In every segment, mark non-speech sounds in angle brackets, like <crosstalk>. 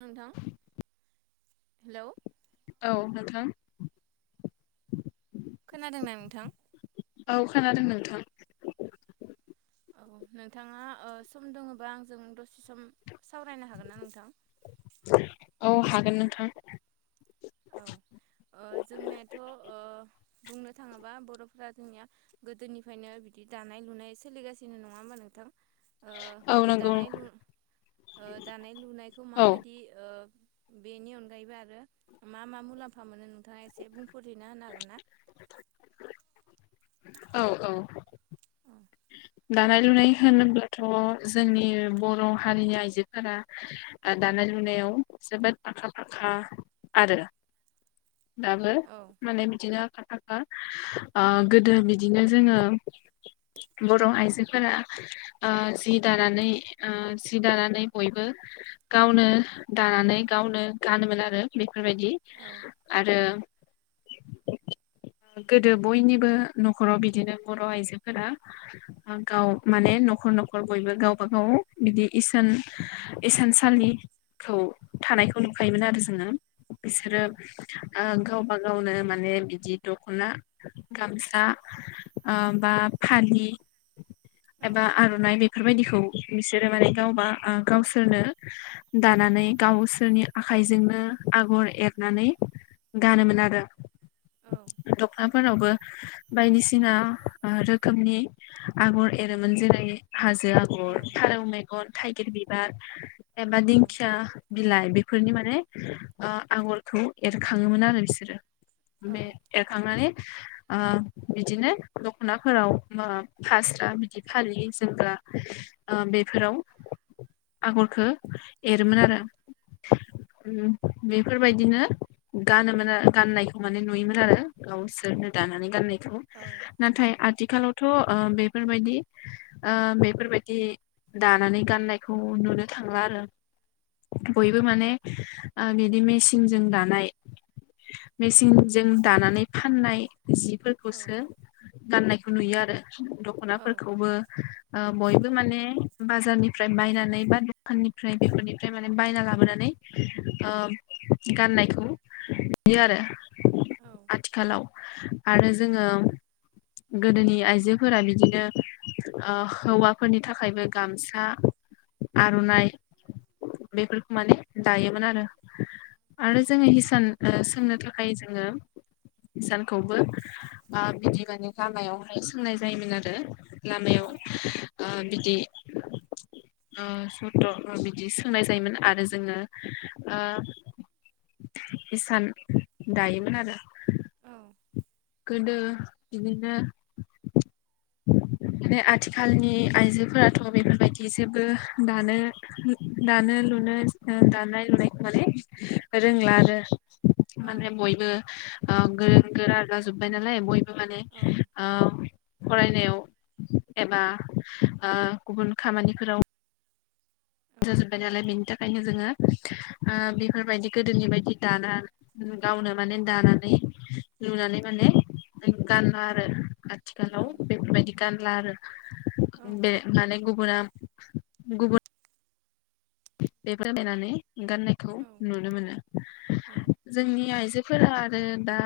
नोंथां हेलौ। औ नोंथां। खोनादोंना नोंथां? औ खोनादों नोंथां। औ नोंथाङा ओ सम दोङोबा आंजों दसे सम सावरायनो हागोन ना नोंथां? औ हागोन नोंथां। औ ओ जोंनायाथ' ओ बुंनो थाङोबा बर'फोरा जोंनिया गोदोनिफायनो बि दि दानाय लुनाय सोलिगासिनो नङा होमबा नोंथां? ओ औ नंगौ दानाय लु ओ दानाय लुनायखौ औ माबायदि ओ बेनि अनगायैबो आरो मा मा मुलाम्फा मोनो नोंथाङा एसे बुंफोरहैना होनो हागोन ना? औ औ। औ दानाय लुनाय होनोब्लाथ' जोंनि बर' हारिनि आइजोफोरा ओ दानाय नाय लुनायाव जोबोद आखा फाखा आरो। दाबो औ माने बिदिनो खाथा ओ ओ गोदो बिदिनो जोङो बर' आइजोफोरा ओ जि दानानै ओ जि दानानै बयबो गावनो दानानै गावनो गानोमोन आरो बि फोरबायदि औ औ आरो <unintelligible> गोदो बयनिबो न'खराव बिदिनो बर' आइजोफोरा ओ गाव माने ने न'खर न'खर बयबो गावबा गाव बिदि इसान इसानसालि खौ औ थानायखौ नुखायोमोन आरो जोङो बिसोरो ओ गावबा गावनो माने बिदि दखना गामसा बा फालि एबा औ आर'नाइ बि बेफोरबायदिखौ बिसोरो माने गावबा गावसोरनो दानानै गावसोरनि आ आखाइजोंनो आगर एरनानै गानोमोन आरो दखनाफोरावबो बायदिसिना रोखोमनि आगर एरोमोन। जेरै हाजो औ आगर, फारौ मेगन, थाइगिर बिबार एबा औ दिंखिया बिलाइ फोरनि माने आगरखौ एरखांङोमोन आरो बिसोरो। औ बे एरखांनानै बिदिनो दखनाफोराव फास्रा बिदि फालि जोमग्रा बेफोराव आगरखो एरोमोन औ आरो बेफोरबायदिनो गानोमोन गाननायखौ माने नुयोमोन आरो गावसोरनो दानानै गाननाय नाथाय आथिखालावथ' बेफोरबायदि बेफोरबायदि दानानै गाननायखौ नुनो थांला आरो। बयबो माने बिदि मेसिनजों दानाय मेसिनजों दानानै फाननाय जिफोरखौसो गाननायखौ नुयो आरो। दखनाफोरखौबो बयबो माने बाजारनिफ्राय बायनानै बा दखाननिफ्राय बेफोरनिफ्राय माने बायना लाबोनानै गाननायखौ नुयो आरो आथिखालाव आरो जोङो गोदोनि आइजोफोरा बिदिनो हौवाफोरनि थाखायबो गामसा आर'नाइ बेफोरखौ माने दायोमोन आरो। आरो जोङो हिसान सोंनो थाखाय जोङो हिसानखौबो बिदि माने लामायावहाय सोंनाय जायोमोन आरो। लामायाव ओ बिदि ओ सथ' बिदि सोंनाय जायोमोन आरो जोङो ओ <inaudible> इसान दायोमोन आरो औ गोदो बिदिनो <inaudible> माने आथिखालनि आइजोफोराथ' बेफोरबायदि जेबो दानो दानो लुनो दानाय लुनायखौ माने रोंला आरो माने बयबो ओ गोरों गोरा जाजोब्बाय नालाय बयबो। माने ओ फरायनायाव एबा ओ गुबुन खामानिफोराव जाजोब्बाय नालाय बेनि थाखायनो जोङो- <inaudible> ओ बेफोरबायदि गोदोनि बायदि दाना गावनो माने दानानै लुनानै माने गानला आरो। आथिखालाव बेफोरबायदि गानला आरो बे माने गुबुना गुबुन बायनानै गाननायखौ नुनो मोनो जोंनि आइजो फोरा आरो दा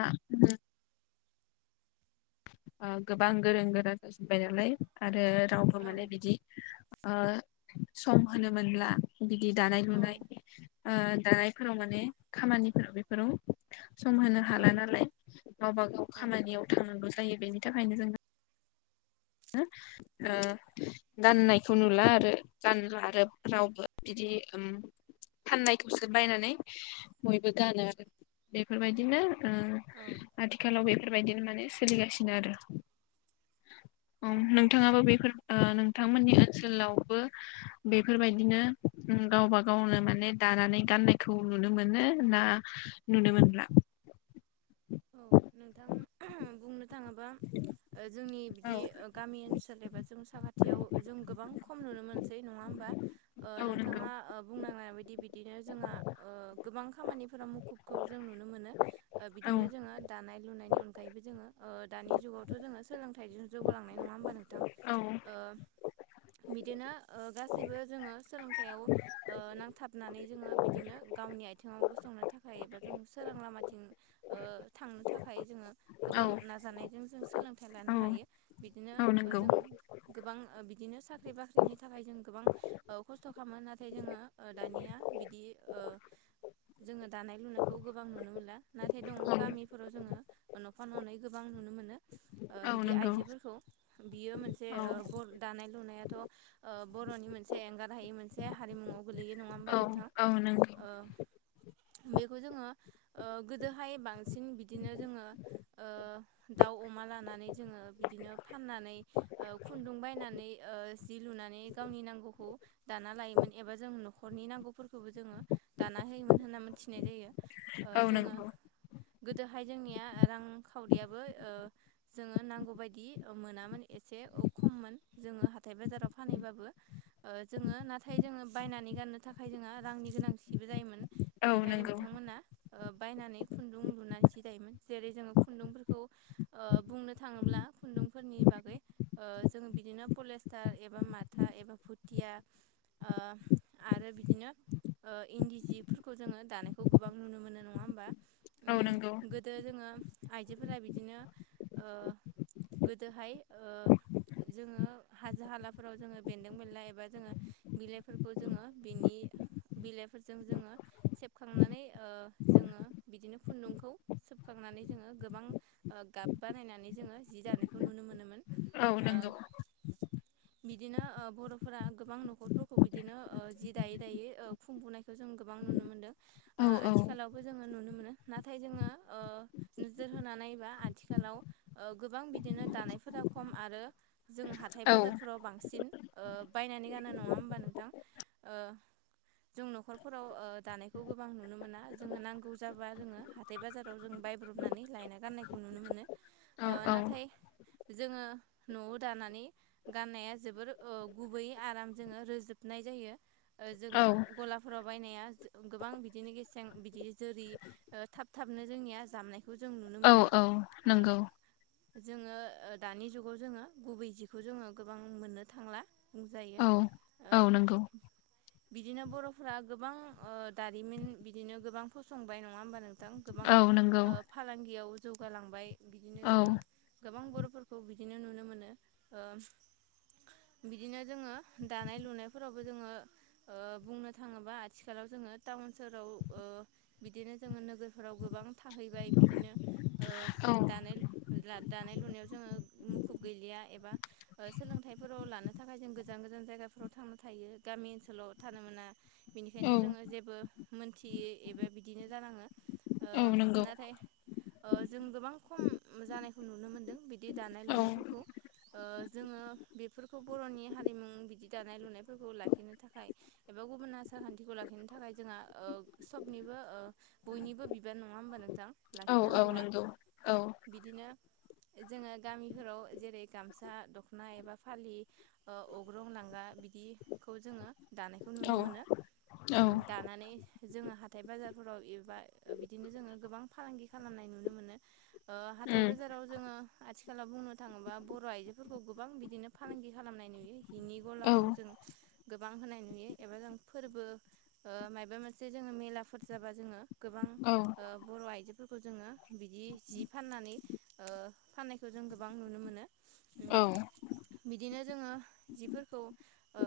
ओ गोबां गोरों गोरा जाजोबबाय नालाय आरो रावबो माने बिदि ओ सम होनो मोनला। बिदि दानाय लुनाय ओ दानायफोराव माने खामानिफोराव बेफोराव सम होनो हाला नालाय गावबा गाव खामानियाव थांनांगौ जायो। बेनि थाखायनो जों नो ओ गाननायखौ नुला आरो गानला आरो रावबो बिदि ओम फाननायखौसो बायनानै बयबो गानो आरो बेफोरबायदिनो ओ आथिखालाव बेफोरबायदिनो माने सोलिगासिनो आरो औ नोंथाङाबो बेफोर ओ नोंथांमोननि ओनसोलावबो बेफोरबायदिनो गावबा गावनो माने दानानै गाननायखौ नुनो मोनो ना नुनो मोनला? औ नोंथां बुंनो थाङोबा जोंनि बिदि औ गामि ओनसोल एबा जों साखाथियाव जों गोबां खम नुनो मोन सै नङा होमबा ओ औ नंगौ नोंथाङा बुंनाङा बायदि बिदिनो जोंहा गोबां खामानिफोराव मुखुबखौ जों नुनो मोनो ओ औ बिदिनो जोङो दानाय लुनायनि अनगायैबो जोङो ओ दानि जुगावथ' जोङो सोंलोंथायजों जौगालांनाय नङा होनबा नों थां औ ओ बिदिनो ओ गासैबो जोङो सोलोंथायाइयाव ओ नांथाबनानै जोङो बिदिनो गावनि आथिङाव गसंनो थाखाय एबा जों सोरां लामाथिं ओ थांनो थाखाय जोङो औ गोबां नाजानायजों जों सोलों थाय लानो हायो बिदिनो औ नंगौ जों गोबां बि बिदिनो साख्रि बाख्रिनि थाखाय जों गोबां खस्थ' खालामो नाथाय जोङो दानिया बिदि ओ जोङो दानाय लुनायखौ गोबां नुनो मोनला नाथाय दङ औ गामिफोराव जोङो न'फा न'नै गोबां नुनो मोनो। ओ औ बिदि नंगौ आइजोफोरखौ बियो मोनसे औ ओ गर दानाय लुनायाथ' बर'नि मोनसे एंगार हायै मोनसे हारिमुवाव गोलैयो। नङा होमबा औ नोंथां औ नंगौ। ओ बेखौ जोङो ओ गोदोहाय बांसिन बिदिनो जोङो ओ दाउ अमा लानानै जोङो बिदिनो फान नानै ओ खुन्दुं बायनानै ओ जि लुनानै गावनि नांगौखौ दाना लायोमोन। एबा जों न'खरनि नांगौफोरखौबो जोङो दाना होयोमोन होनना मोनथिनाय जायो। ओ औ जोङो नोंगौ। गोदोहाय जोंनिया रांखावरियाबो ओ जोङो नांगौबायायदि ओ मोनामोन। से औ खोमोन जोङा हाथाय बाजाराव फानैबाबो ओ जोङो नाथाय जोङो बायनानै। जानो थाखाय जोंहा रांनि गोनांथिबो जायोमोन औ बेनिखायनो नंगौ बिथांमोना ओ बायनानै खुन्दुं लु नानै सिदायोमोन जेरै जोङो खुन्दुंफोरखौ ओ बुंनो थाङोब्ला खुन्दुंफोरनि बागै ओ जों बिदिनो पलेस्टार एबा माथा एबा भुथिया। ओ आरो बिदिनो। ओ इन्दि जिफोरखौ जोङो दानायखौ गोबां नुनो मोनो नङा होमबा। औ नंगौ उम गोदो जोङो आइजोफोरा बिदिनो ओ गोदोहाय ओ जोङो हाजो हालाफोराव जोङो बेन्दों बेनला एबा जोङो बिलाइफोरखौ जोङो बिनि बिलाइफोरजों जोङो सेबखांनानै ओ जो बिदिनो। खुन्दुंखौ सोबखांनानै जोङो गोबां ओ गाब बानायनानै जोङो जि दानायखौ नुनो मोनोमोन। औ ओ नोंगौ। बिदिनो ओ बर'फोरा गोबां न'खरफोरखौ बिदिनो ओ जि दायै दायै ओ खुंबोनायखौ जों गोबां नुनो मोनदों औ ओ औ आथिखालावबो जोङो नुनो मोनो। नाथाय जोङो ओ नोजोर होनानैबा आथिखालाव गोबां बिदिनो दानायफोरा खम आरो जों हाथाय औ बाजारफोराव बांसिन ओ बायनानै गानो नङा होमबा नोंथां। ओ जों न'खरफोराव ओ दानायखौ गोबां नुनो मोना जोङो नांगौ जाबा। जोङो हाथाय बाजाराव जों बायब्रबनानै लायना गाननायखौ नुनो मोनो ओ नाथाय। जोङो न'आव दानानै गाननाया जोबोर ओ गुबैयै आराम जोङो रोजोबनाय जायो। जायो। ओ औ जोङो गलाफोराव बायनाया गोबां बिदिनो गेसें बिदि जोरि। ओ थाब थाबनो जोंनिया जामनाय औ औ नोंगौ। जोङो ओ दानि जुगाव जोङो गुबै जिखौ जोङो गोबां मोननो थांला बुंजायो। औ ओ औ नोंगौ। बिदिनो बर'फ्रा गोबां ओ दारिमिन बिदिनो गोबां फसंबाय नङा होनमबा नों थां गोबां औ नंगौ ओ फालांगिआव जौगालांबाय औ। फोरखौ बिदिनो नुनो मोनो ओ। बिदिनो जोङो दानाय लुनायफोरावबो जोङो ओ बुंनो थाङोबा आथिखालाव जो जोङो टाउन सोहोराव ओ बिदिनो। जोङो नोगोरफोराव गोबां थाहैबाय बिदिनो ओ औ दानाय। ला दानाय लुनायाव जोङो मुखुब गैलिया एबा सोलोंथाइफोराव लानो थाखाय जों गोजान गोजान जायगाफोराव थांनो थायो गामि ओनसोलाव थानो मोना औ बिनिखायनो जोङो जेबो मोनथि दि एबा बिदिनो जोनाङो ओ औ नंगौ नाथाय। ओ जों गोबां खम जानायखौ नुनो मोनदों बिदि दानाय औ लुनायफोरखौ। ओ जोङो बेफोरखौ बर'नि हारिमु बिदि दानाय लुनायफोरखौ लाखिनो थाखाय एबा। गुबुन आसार खान्थिखौ लाखिनो थाखाय जोंहा ओ सबनिबो ओ। बयनिबो बिबार नङा होमबा नोंथां औ औ लाखिनांगौआ नंगौ औ बिदिनो। जोङो गामिफोराव जेरै गामसा दख'ना एबा फालि ओ अग्रं लांगा। बिदिखौ जोङो दानायखौ नुनो मोनो औ उम दानानै जोङो हाथाय बाजार फोराव एबा ओ बिदिनो जोङो गोबां फालांगि खालामनाय नुनो मोनो ओ हाथाय बाजाराव जोङो। आथिखालाव बुंनो थाङोबा बर' आइजोफोरखौ गोबां बिदिनो फालांगि खालामनाय नुयो हिनि गलाफोरखौ। जों गोबां होनाय नुयो एबा जों फोरबो ओ माबा मोनसे जोंङो मेला फोर जाबा जोङो गोबां उम ओ बर' आइजो फोरखौ जोङो बिदि जि फाननानै ओ फाननायखौ जों गोबां नुनो मोनो उम औ <inaudible> बिदिनो जोङो जिफोरखौ ओ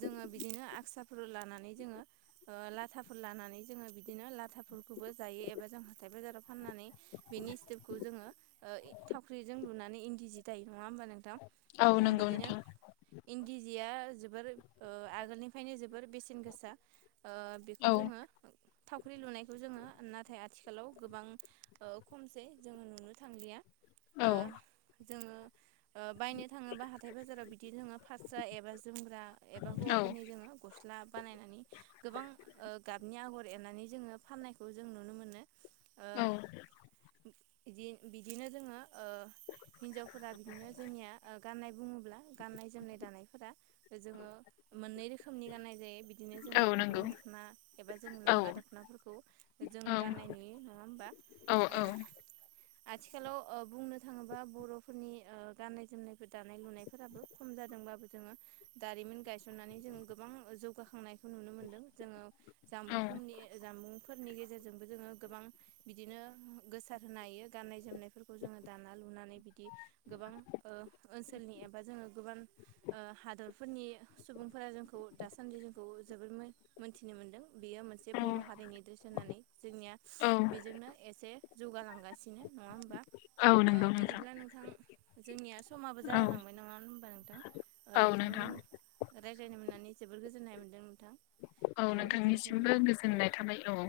जोङो बिदिनो आस्राफोर लानानै जोंङो ओ लाथाफोर लानानै जोङो बिदिनो लाथाफोरखौबो जायोबा जों हाथाय बाजाराव फाननानै बिनि सेखौ जोंङो ओ थावख्रिजों लुनानै इन्दि जि दायो नङा होमबा नोंथां औ उम नंगौ बिदिनो नोंथां। इन्दि जिया जोबोर ओ आगोलनिफ्रायनो जोबोर बेसेन गोसा। ओ औ बेखौ जोङो। थावख्रि लुनायखौ जोङो नाथाय आथिखालाव गोबां ओ खमसै जोङो नुनो थां या औ ओ जोङो ओ बायनो थाङोब्ला हाथाय बाजाराव बिदि जोङो फास्रा एबा जोमग्रा एबा औ हौवाफोरनि जोङो गस्ला बानायनानै गोबां ओ गा बनि आगर एरनानै जोङो फाननायखौ जों नुनो मोनो ओ औ बिदि बिदिनो जोङो ओ हिन्जावफोरा बिदिनो जोंनिया ओ गान्नाय बुङोब्ला गाननाय जोमनाय दानायफोरा ओ जोंङो मोननै रोखोमनि गाननाय जायो बि बिदिनो औ जोङो नंगौ अग्रं दख'ना एबा जों औ लांगा दख'नाफोरखौ जों औ गाननाय नुयो नङा होमबा। औ ओ औ आथिखालाव ओ बुंनो थाङोब्ला बर'फोरनि ओ गाननाय जोमनायफोर दानाय लुनायफोराबो खम जादों बाबो जोङो दारिमिन गायसननानै जों गोबां जौगाखांनायखौ नुनो मोनदों जोङो। जामबुं फुंनि जामबुंफोरनि गेजेरजोंबो जोङो गोबां बिदिनो गोसार होनो हा यो गाननाय जोमनायफोरखौ जोङो दाना लुनानै बिदि गोबां ओ ओनसोलनि एबा जोङो गोबां ओ हादरफोरनि सुबुंफोरा जोंखौ दासान्दि जोंखौ जोबोर मो-मोन्थि नो मोनदों बेयो मोनसे बर' हारिनि ड्रेस होननानै जोंनिया। औ जौगालांगासिनो नङा होमबा औ ओ नंगौ बिदिब्ला नोंथां जोंनिया समाबो औ जागालांबाय नङा होनोमबा नोंथां ओ औ नोंथांजों नोंथां। रायज्लायनो मोननानै जोबोर गोजोननाय मोनदों नोंथां। औ ओ गोजोन्थों नोंथांनिसिमबो नोंथां औ गोजोननाय थाबाय औ